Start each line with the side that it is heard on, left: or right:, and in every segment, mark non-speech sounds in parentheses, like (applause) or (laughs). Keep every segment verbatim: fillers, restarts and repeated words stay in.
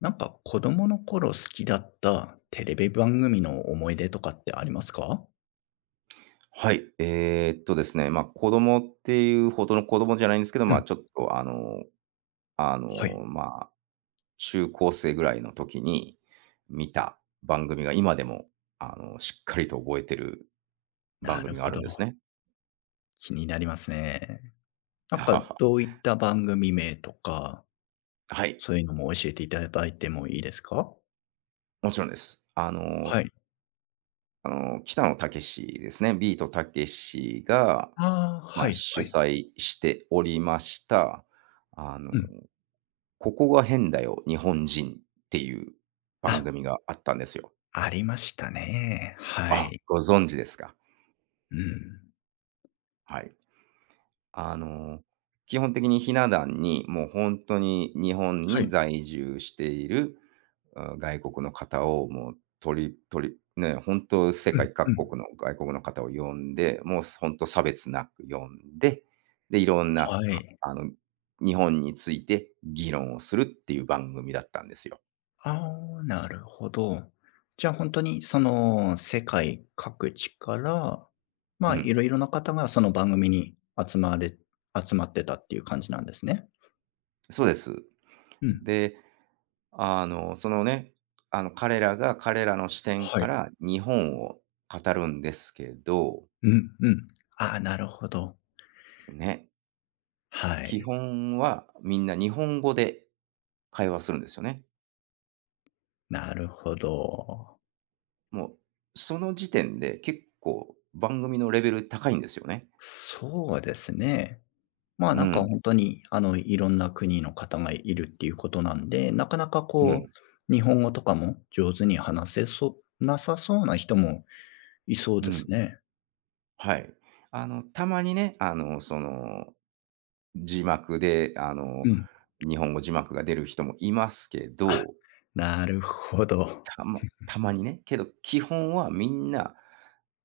left: なんか子供の頃好きだったテレビ番組の思い出とかってありますか？
right: はい。えーっとですね、まあ、子供っていうほどの子供じゃないんですけど、
left: う
right: まあ、
left: ん、
right: ちょっと、あの、あ
left: はい。
right: の、まあ、中高生ぐらいの時に見た番組が今でも、あの、しっかりと覚えてる番
left: なる
right: 組があ
left: ほ
right: るん
left: ど。
right: ですね。
left: 気になりますね。
right: (laughs)
left: な
right: は
left: ん
right: は
left: か
right: は
left: どういった番組名とか、
right: はい。
left: そういうのも教えていただいてもいいですか？
right: もちろんです。あの、
left: はい。
right: あの北野武ですね。ビートたけしが、
left: ああ、
right: ま
left: は
right: あ、
left: い
right: 主
left: はい。
right: 催しておりました、あの、
left: うん。
right: ここが変だよ、日本人っていう番
left: あ、
right: 組があったんですよ。
left: ありましたね。は
right: あ、
left: い。
right: ご存知ですか。
left: うん。
right: はい。あの、基本的にひな壇に、もう本当に日本
left: は
right: に
left: い。
right: 在住している、あ、外国の方をもう取り取りね、本当世
left: うん
right: 界
left: う
right: 各
left: ん。
right: 国の外国の方を呼んで、もう本当差別なく呼んで、で、いろんな、
left: は
right: は
left: い。
right: あの、日本について議論をするっていう番組だったんですよ。
left: ああ、なるほど。じゃあ、本当にその、世界各地から、
right: う
left: まあ、い
right: ん。
left: ろいろな方がその番組に集まれ集まってたっていう感じなんですね。
right: そうです。
left: うん。
right: であの、そのね、あの、彼らが彼らの視点
left: は
right: か
left: い。
right: ら日本を語るんですけど、
left: うんうん。ああ、なるほど。
right: ね、
left: は
right: 基
left: い。
right: 本はみんな日本語で会話するんですよね。
left: なるほど。
right: もう、その時点で結構番組のレベル高いんですよね。
left: そうですね。まあ、
right: う
left: なんか
right: ん、
left: 本当に、あの、いろんな国の方がいるっていうことなんで、なかなか
right: う
left: こ
right: ん、
left: う、日本語とかも上手に話せそうなさそうな人もいそう
right: う
left: です
right: ん。
left: ね。
right: はい。あの、たまにね、あの、その、字幕で、あの、
left: うん。
right: 日本語字幕が出る人もいますけ
left: あ、
right: ど、
left: なるほど。
right: たまたまにね。けど基本はみんな、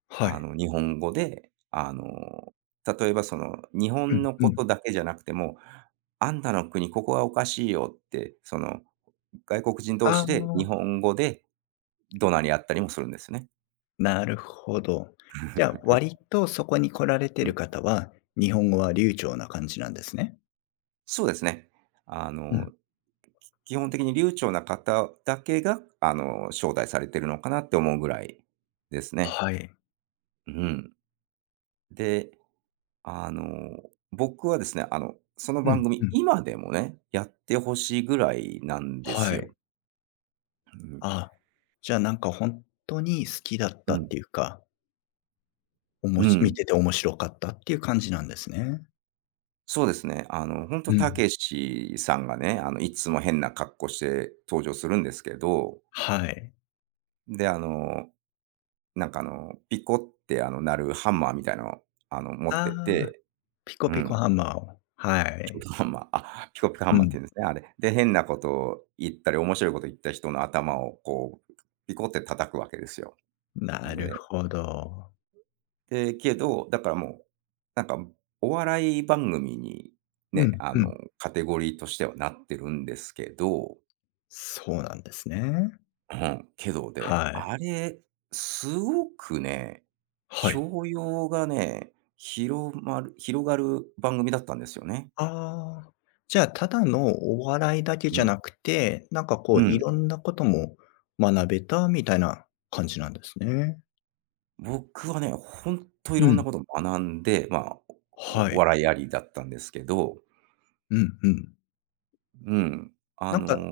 left: は
right: あ
left: い。
right: の、日本語で、あの、例えばその、日
left: う
right: 本
left: ん
right: の
left: う
right: こ
left: ん。
right: とだけじゃなくても、あんたの国、ここはおかしいよって、その、外国人同
left: あ
right: 士で日
left: あ、
right: 本語で怒鳴り合ったりもするんですね。
left: なるほど。じゃあ、割とそこに来られて
right: うん。
left: る方は、日本語は流暢な感じなんですね。
right: そうですね。あ
left: う
right: の、
left: ん。
right: き基本的に流暢な方だけが、あの、招待されてるのかなって思うぐらいですね。
left: はい。
right: うん。であの、僕はですね、あの、その
left: う
right: 番
left: んう
right: 組、
left: ん。
right: 今でもね、やってほしいぐらいなんです
left: は
right: よ。
left: い。
right: うん。
left: あ、じゃあなんか本当に好きだっ
right: う
left: たっ
right: ん。
left: ていうか、お
right: う
left: もし見
right: ん。
left: てて面白かったっていう感じなんですね。
right: そうですね。あの、本当
left: う
right: た
left: ん。
right: けしさんがね、あの、いつも変な格好して登場するんですけど、
left: はい。
right: で、あの、なんかあの、ピコってあの、鳴るハンマーみたいなのを、あの、持っ
left: あ
right: て
left: あ、
right: て、
left: ピコ
right: う
left: ピコ
right: ん、
left: ハンマーを。は
right: ピコピ
left: い。
right: コハンマー、あ、ピコピコハ
left: う
right: ンマーって
left: ん。
right: 言うんですね、あれ。で、変なことを言ったり、面白いこと言った人の頭をこう、ピコって叩くわけですよ。
left: なる
right: で
left: ほど。
right: えけど、だからもう、なんか、お笑い番組に
left: う
right: ね、
left: ん
right: あ
left: う
right: の、
left: ん。
right: カテゴリーとしてはなってるんですけど、
left: そうなんですね。
right: うん、けどで、
left: はい。
right: あれ、すごくね、
left: はい。
right: 教養がね、広まる広がる番組だったんですよね。
left: ああ、じゃあ、ただのお笑いだけ
right: う
left: じゃ
right: ん、
left: なくて、なんかこ
right: う
left: うい
right: ん。
left: ろんなことも学べたみたいな感じなんですね。
right: 僕はね、ほんとい
left: う
right: ろんな
left: ん。
right: こと学んで、まあ、
left: は
right: おお
left: い。
right: 笑いありだったんですけど、
left: うんうん。
right: うん、あ
left: なんか
right: の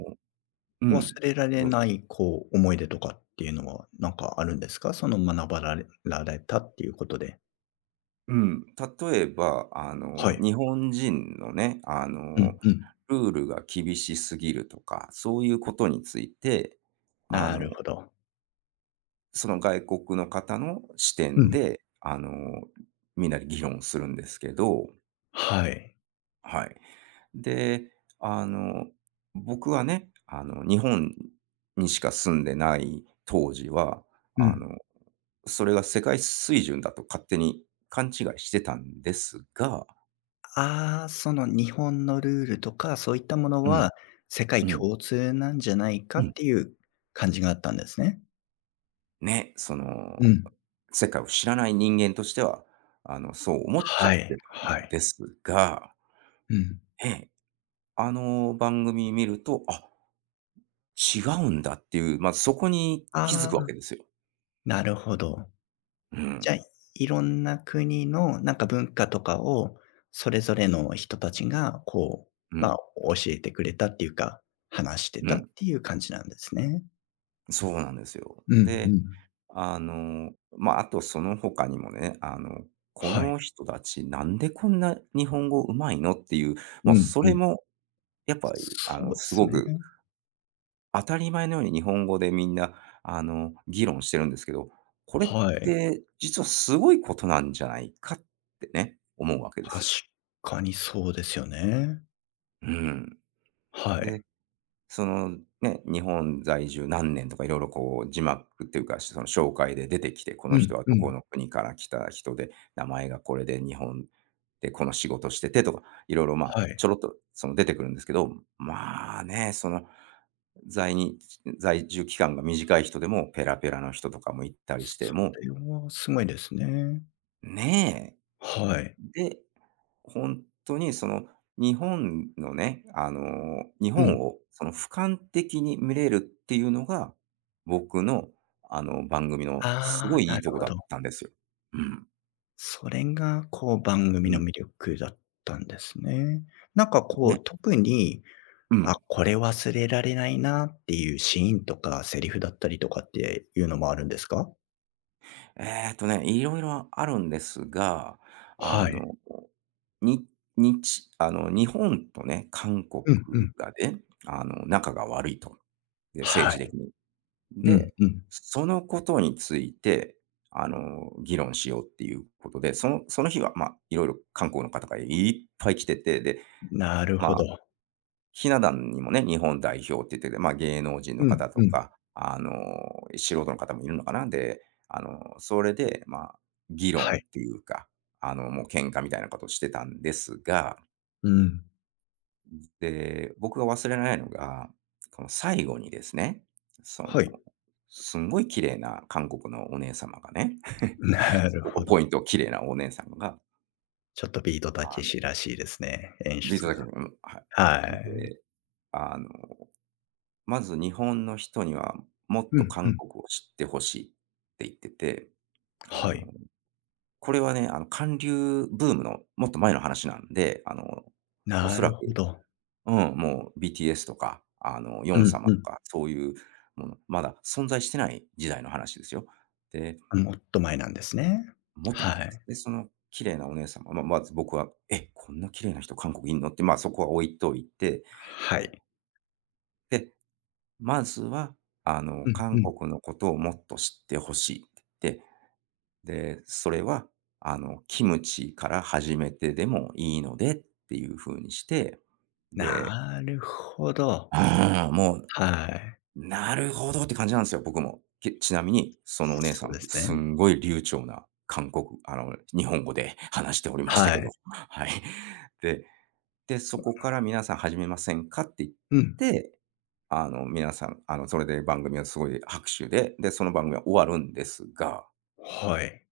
right: う
left: 忘
right: ん、
left: れられ
right: どうぞ。
left: ない、こう、思い出とかっていうのはなんかあるんですか？その学ばられられたっていうことで。
right: うん、例えば、あ
left: は
right: の、
left: い。
right: 日本人のね、あ
left: う
right: の、
left: んうん。
right: ルールが厳しすぎるとか、そういうことについて、あ
left: な
right: の、
left: るほど。
right: その外国の方の視
left: う
right: 点
left: ん。
right: で、あの、みんなで議論するんですけど、
left: はい。
right: はい。で、あの、僕はね、あの、日本にしか住んでない当時は、
left: う
right: あ
left: ん。
right: の、それが世界水準だと勝手に勘違いしてたんですが、
left: ああ、その日本のルールとか、そういったもの
right: うん、
left: は世界
right: うん。
left: 共通なんじゃない
right: う
left: かっ
right: ん。
left: ていう感じがあったんですね。
right: ね、そ
left: う
right: の、
left: ん。
right: 世界を知らない人間としては、あの、そう思っちゃ
left: は
right: って
left: い、
right: た
left: は
right: ん
left: い。
right: ですが、
left: うん。
right: ええ、あの番組見ると、あ、違うんだっていう、まずそこに気づく
left: あ
right: わけ
left: あ、
right: ですよ。
left: なるほど。
right: う
left: じゃあ、
right: ん、
left: いろんな国のなんか文化とかを、それぞれの人たちがこう、
right: う
left: まあ、
right: ん、
left: 教えてくれたっていうか、話して
right: う
left: たっ
right: ん。
left: ていう感じなんですね。
right: そうなんですよ。
left: うんう
right: で、
left: ん。
right: あの、まあ、あとその他にもね、あの、こ
left: はい。
right: の人たちなんでこんな日本語上手いのっていう、も
left: う
right: う
left: ん
right: そ
left: う
right: れ
left: ん。
right: もやっぱりあ
left: そ
right: の、
left: うで
right: す
left: す
right: ご
left: ね。
right: く当たり前のように日本語でみんな、あの、議論してるんですけど、これっ
left: はい。
right: て実はすごいことなんじゃないかってね、思うわけで
left: 確
right: すよ。
left: かにそうですよね。
right: うん。
left: は
right: で
left: い。
right: そのね、日本在住何年とか色々こう字幕っていうか、その紹介で出てきて、この
left: うん、
right: 人は
left: う
right: どこ
left: ん。
right: の国から来た人で、名前がこれで日本でこの仕事しててとか、いろいろまあ、
left: は
right: ち
left: い。
right: ょろっとその出てくるんですけど、まあね、その、在に在住期間が短い人でもペラペラの人とかも行ったりして、
left: そ
right: も
left: れはすごいですね。
right: う、ねえ。
left: はい。
right: で本当にその日本のね、あの、日
left: うん。
right: 本をその俯瞰的に見れるっていうのが、僕のあの番組のす
left: あ
right: ご
left: あ、
right: いい
left: な
right: い
left: る
right: とこ
left: ほ
right: だっ
left: ど。
right: たんですよ。うん。
left: それがこう番
right: う
left: 組の
right: ん、
left: 魅力だったんですね。なんかこ
right: ね、
left: う特に、
right: う
left: あ、
right: ん。
left: これ忘れられないなっていうシーンとかセリフだったりとかっていうのもあるんですか？
right: えっとね、いろいろあるんですが、あ
left: はい。
right: の、に日あの日本とね、韓国
left: うんうん。
right: がね、あの仲が悪いと。で、政
left: は
right: 治的
left: い。
right: に。
left: うん
right: で、
left: うん。
right: そのことについて、あの、議論しようっていうことで、そのその日は、ま、あいろいろ韓国の方がいっぱい来てて、で、
left: なる
right: ま
left: ほ
right: あ、
left: ど。
right: ひな壇にもね、日本代表って言ってて、ま、あ芸能人の
left: うん
right: 方と
left: うん。
right: か、あの、素人の方もいるのかな。で、あの、それで、まあ、議
left: は
right: 論
left: い。
right: っていうか、あの、もう喧嘩みたいなことをしてたんですが
left: うん。
right: で、僕が忘れられないのが、この最後にですね、そ
left: はい。
right: の、
left: (laughs)
right: すんごい綺麗な韓国のお姉様がね、
left: な
right: (laughs)
left: る
right: ここ
left: ほど。
right: ポイント綺麗なお姉様が、
left: ちょっとビートたけしらしいですね、演
right: ビート
left: 出
right: た
left: が。
right: けに、うん、は
left: は
right: い。
left: い。
right: で、あの、まず日本の人にはもっ
left: う
right: と
left: んう
right: 韓
left: ん。
right: 国を知ってほしいって言ってて、あ
left: は
right: の、
left: い。
right: これはね、あの、韓流ブームのもっと前の話なんで、あの、お
left: な
right: そら
left: る
right: く
left: ほど。
right: うん、もう ビーティーエス とか、あの、ヨ
left: う
right: ン
left: ん
right: 様
left: う
right: と
left: ん。
right: か、そういうもの、まだ存在してない時代の話ですよ。で、
left: あ、もっと前なんですね。
right: もっと前
left: は
right: で
left: い。
right: す。で、その綺麗なお姉様、まあ、まず僕は、え、こんな綺麗な人韓国いんのって、ま、そこは置いといて、
left: は
right: はい。
left: い。
right: で、まずは、あの、
left: うん
right: 韓
left: うん。
right: 国のことをもっと知ってほしいって言って、で、それは、あの、キムチから始めてでもいいのでっていう風にして、で、
left: なるほ
right: (laughs)
left: ど。
right: ああ、もう
left: はい。
right: なるほどって感じなんですよ、僕も。けちなみに、そのお姉さ
left: そう
right: ん、
left: です
right: す
left: ね。
right: んごい流暢な韓国あの、日本語で話しておりました
left: は
right: けど、
left: い。
right: (laughs) はい。で、で、そこから皆さん始めませんかって言っ
left: うん。
right: て、あの、皆さん、あの、それで番組はすごい拍手で、で、その番組は終わるんですが、
left: はい。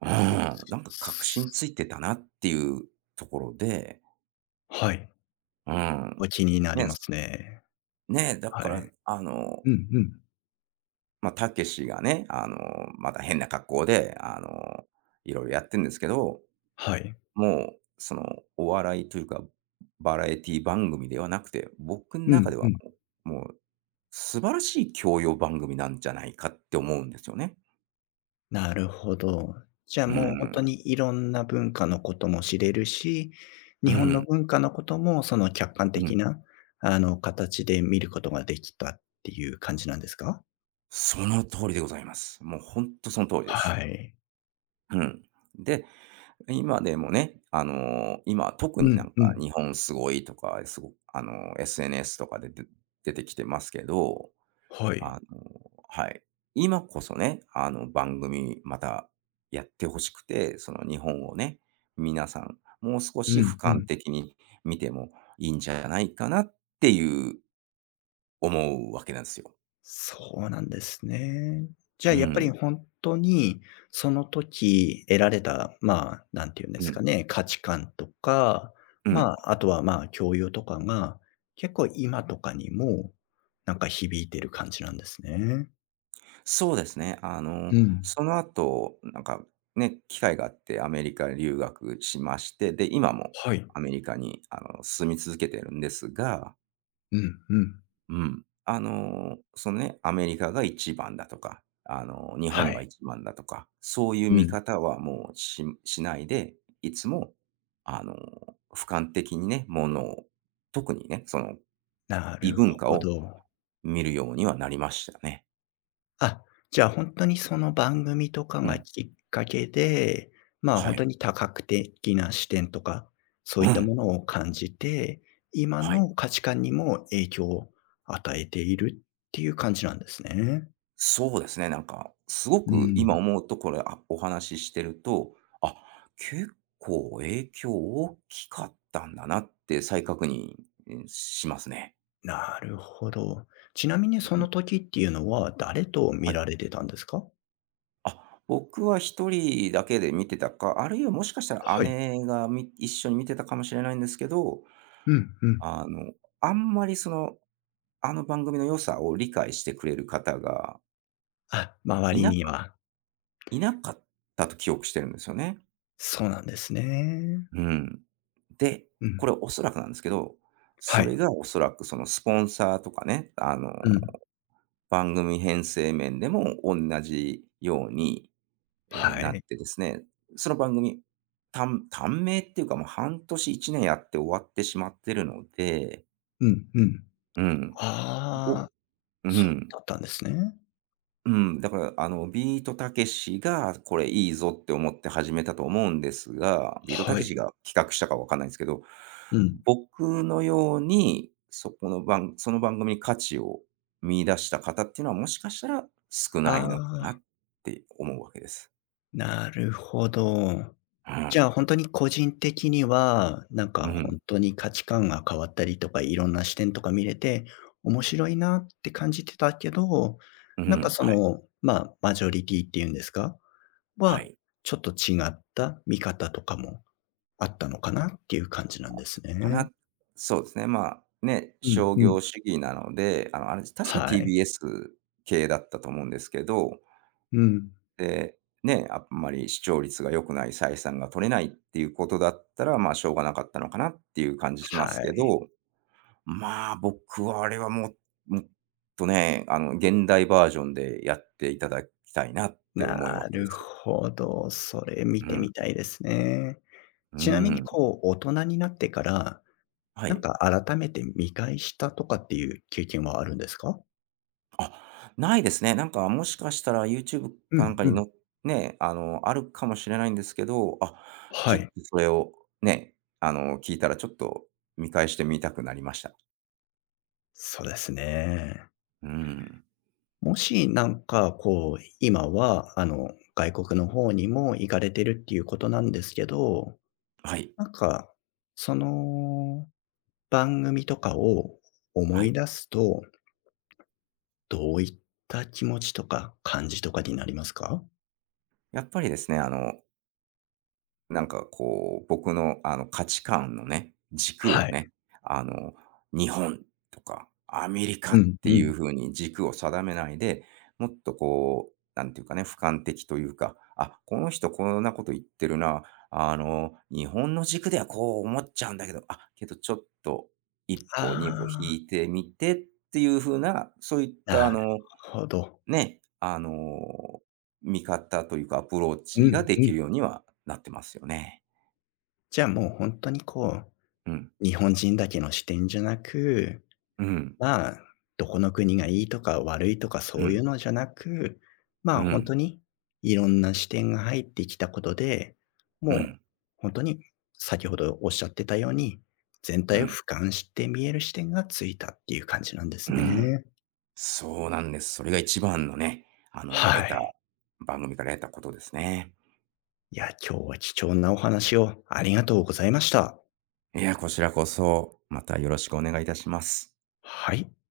right: うん、なんか確信ついてたなっていうところで、
left: はい。
right: う
left: お
right: ん、
left: 気になり
right: ね、
left: ますね。
right: ね、だ
left: は
right: から、
left: い。
right: あの
left: うんうん。
right: まあ、たけしがね、あの、また変な格好で、あの、いろいろやってんですけど、
left: はい。
right: もう、その、お笑いというか、バラエティ番組ではなくて、僕の
left: う
right: 中
left: ん
right: では
left: うん。
right: もうもう素晴らしい教養番組なんじゃないかって思うんですよね。
left: なるほど。じゃあ、
right: う
left: もう本
right: ん、
left: 当にいろんな文化のことも知れるし、
right: う
left: 日本の
right: ん、
left: 文化のこともその客観
right: う
left: 的
right: ん。
left: な、あの、形で見ることができたっていう感じなんですか？
right: その通りでございます。もう本当その通りです。
left: はい。
right: うん。で、今でもね、あの、今特
left: う
right: にな
left: ん
right: んか
left: うん。
right: 日本すごいとか、すごあの、エスエヌエス とかでで出てきてますけど
left: はい。
right: あの、はい。今こそね、あの、番組またやってほしくて、その日本をね、皆さん、もう少
left: う
right: し俯
left: んう
right: 瞰
left: ん。
right: 的に見てもいいんじゃないかなっていう思うわけなんですよ。
left: そうなんですね。じゃあ
right: う
left: やっぱり
right: ん、
left: 本当に、その時得られた、まあ、何て言うんで
right: う
left: すか
right: ん、
left: ね、価値観とか、
right: う
left: ま
right: ん。
left: あ、あとは、まあ、教養とかが、結構今とかにも、なんか響いてる感じなんですね。
right: そうですね。あの、
left: うん。
right: その後、なんかね、機会があってアメリカ留学しまして、で、今も
left: はい。
right: アメリカに、あの、住み続けてるんですが
left: うんうん。
right: うん。あの、そのね、アメリカが一番だとか、あの、日
left: は
right: 本が
left: い。
right: 一番だとか、そういう
left: う
right: 見
left: ん。
right: 方はもうししないで、いつも、あの、俯瞰的にね、ものを、特にね、その、
left: な
right: 異
left: る
right: 文化
left: ほ
right: を
left: ど。
right: 見るようにはなりましたね。
left: あ、じゃあ、本当にその番組とか
right: う
left: が
right: ん。
left: きっかけで、まあ、
right: は
left: 本当
right: い。
left: に多角的な視点とか、そ
right: う
left: ういった
right: ん。
left: ものを感じて、今
right: はい。
left: の価値観にも影響を与えているっていう感じなんですね。
right: そうですね、なんか、すご
left: う
right: く今
left: ん。
right: 思うとこれ、あ、お話ししてると、あ、結構影響大きかったんだなって再確認、うん、しますね。
left: なるほど。ちなみにそ
right: うん、
left: の時っていうのは誰と
right: は
left: 見
right: い。
left: られてたんですか？
right: あ、僕は一人だけで見てたか、あるいはもしかしたら
left: はい。
right: 姉がみ一緒に見てたかもしれないんですけど、
left: うんうん。
right: あの、あんまりその、あの番組の良さを理解してくれる方が
left: あ、周
right: い
left: り
right: な
left: に
right: か
left: は。
right: いなかったと記憶してるんですよね。
left: そうなんですね。
right: うん。で、
left: うん。
right: これおそらくなんですけど、
left: は
right: それ
left: い。
right: がおそらくそのスポンサーとかね、あの、
left: うん。
right: 番組編成面でも同じように、えー
left: は
right: なっ
left: い。
right: てですね、その番組、短短命っていうかもう半年、いちねんやって終わってしまってるので、
left: うんうん。
right: うん、ぼ
left: ああ。
right: う
left: そう
right: ん。
left: だったんですね。
right: うん、だから、あの、ビートたけしがこれいいぞって思って始めたと思うんですが、ビートた
left: は
right: けし
left: い。
right: が企画したかわかんないんですけど、
left: うん。
right: 僕のように、そこの番その番組に価値を見出した方っていうのはもしかしたら少
left: あ
right: ないのかな
left: あ、
right: って思うわけです。
left: なるほど。
right: う
left: じゃ
right: ん。
left: あ、本当に個人的には、なんか
right: うん。
left: 本当に価値観が変わったりとか、いろんな視点とか見れて、面白いなって感じてたけど、
right: う
left: なんか
right: ん。
left: そ
right: はい。
left: の、まあ、マジョリティっていうんですか？
right: は
left: は、
right: い。
left: ちょっと違った見方とかもあったのかなっていう感じなんです
right: か
left: ね。
right: な。そうですね。まあ、ね、
left: うん
right: 商
left: うん。
right: 業主義なので、あの、あれ確か
left: はい。
right: ティービーエス 系だったと思うんですけど、
left: うん。
right: で、ね、あんまり視聴率が良くない、採算が取れないっていうことだったら、まあ、しょうがなかったのかなっていう感じします
left: は
right: け
left: い。
right: ど、まあ、僕はあれはもう、もっとね、あの、現代バージョンでやっていただきたいなって
left: な
right: 思うわけで
left: る
right: すよ。
left: ほど、それ見
right: う
left: て
right: ん。
left: みたいですね。
right: う
left: ちなみに
right: ん。
left: こう、大人になってから、
right: は
left: なん
right: い。
left: か改めて見返したとかっていう経験はあるんですか？
right: あ、ないですね。なんか、もしかしたら YouTube
left: う
right: かなん
left: ん
right: か
left: う
right: に
left: ん。
right: のね、あの、あるかもしれないんですけど、あ、ちょ
left: は
right: っと
left: い。
right: それをね、あの、聞いたらちょっと見返してみたくなりました。
left: そうですね。
right: うん。
left: もしなんかこう、今はあの、外国の方にも行かれてるっていうことなんですけど、
right: はい。
left: なんか、その番組とかを思
right: は
left: い
right: い。
left: 出すと、どういった気持ちとか感じとかになりますか？
right: やっぱりですね、あの、なんかこう、僕のあの価値観のね、軸を
left: はい。
right: ね、あの、日本とかアメリカ
left: う
right: っ
left: ん
right: て
left: う
right: いう
left: ん。
right: 風に軸を定めないで、もっとこう、なんていうかね、俯瞰的というか、あ、この人こんなこと言ってるな、あの、日本の軸ではこう思っちゃうんだけど、あ、けどちょっと一
left: あ
right: 歩二歩引
left: あ、
right: いてみてっていう風な、そういったあ
left: なる
right: の、
left: ほど。
right: ね、あの、見方というかアプロー
left: う
right: チが
left: ん
right: で
left: う
right: き
left: ん。
right: るようにはなってますよね。
left: じゃあ、もうほんとにこ
right: うん。
left: う、日本人だけの視点じゃなく、
right: うん。
left: まあ、どこの国がいいとか悪いとか
right: う
left: そうい
right: ん。
left: うのじゃなく、ま
right: う
left: あ、ほん
right: ん。
left: とにいろんな視点が入ってきたことで、
right: う
left: もう
right: ん。
left: ほんとに先ほどおっしゃってたように、全
right: う
left: 体を
right: ん。
left: 俯瞰して見える視点がついたっていう感じなんで
right: う
left: す
right: ん。
left: ね。
right: そうなんです。それが一番のね、あの、得
left: は
right: た
left: い。
right: 番組から得たことですね。
left: いや、今日は貴重なお話をありがとうございました。
right: いや、こちらこそ、またよろしくお願いいたします。
left: はい。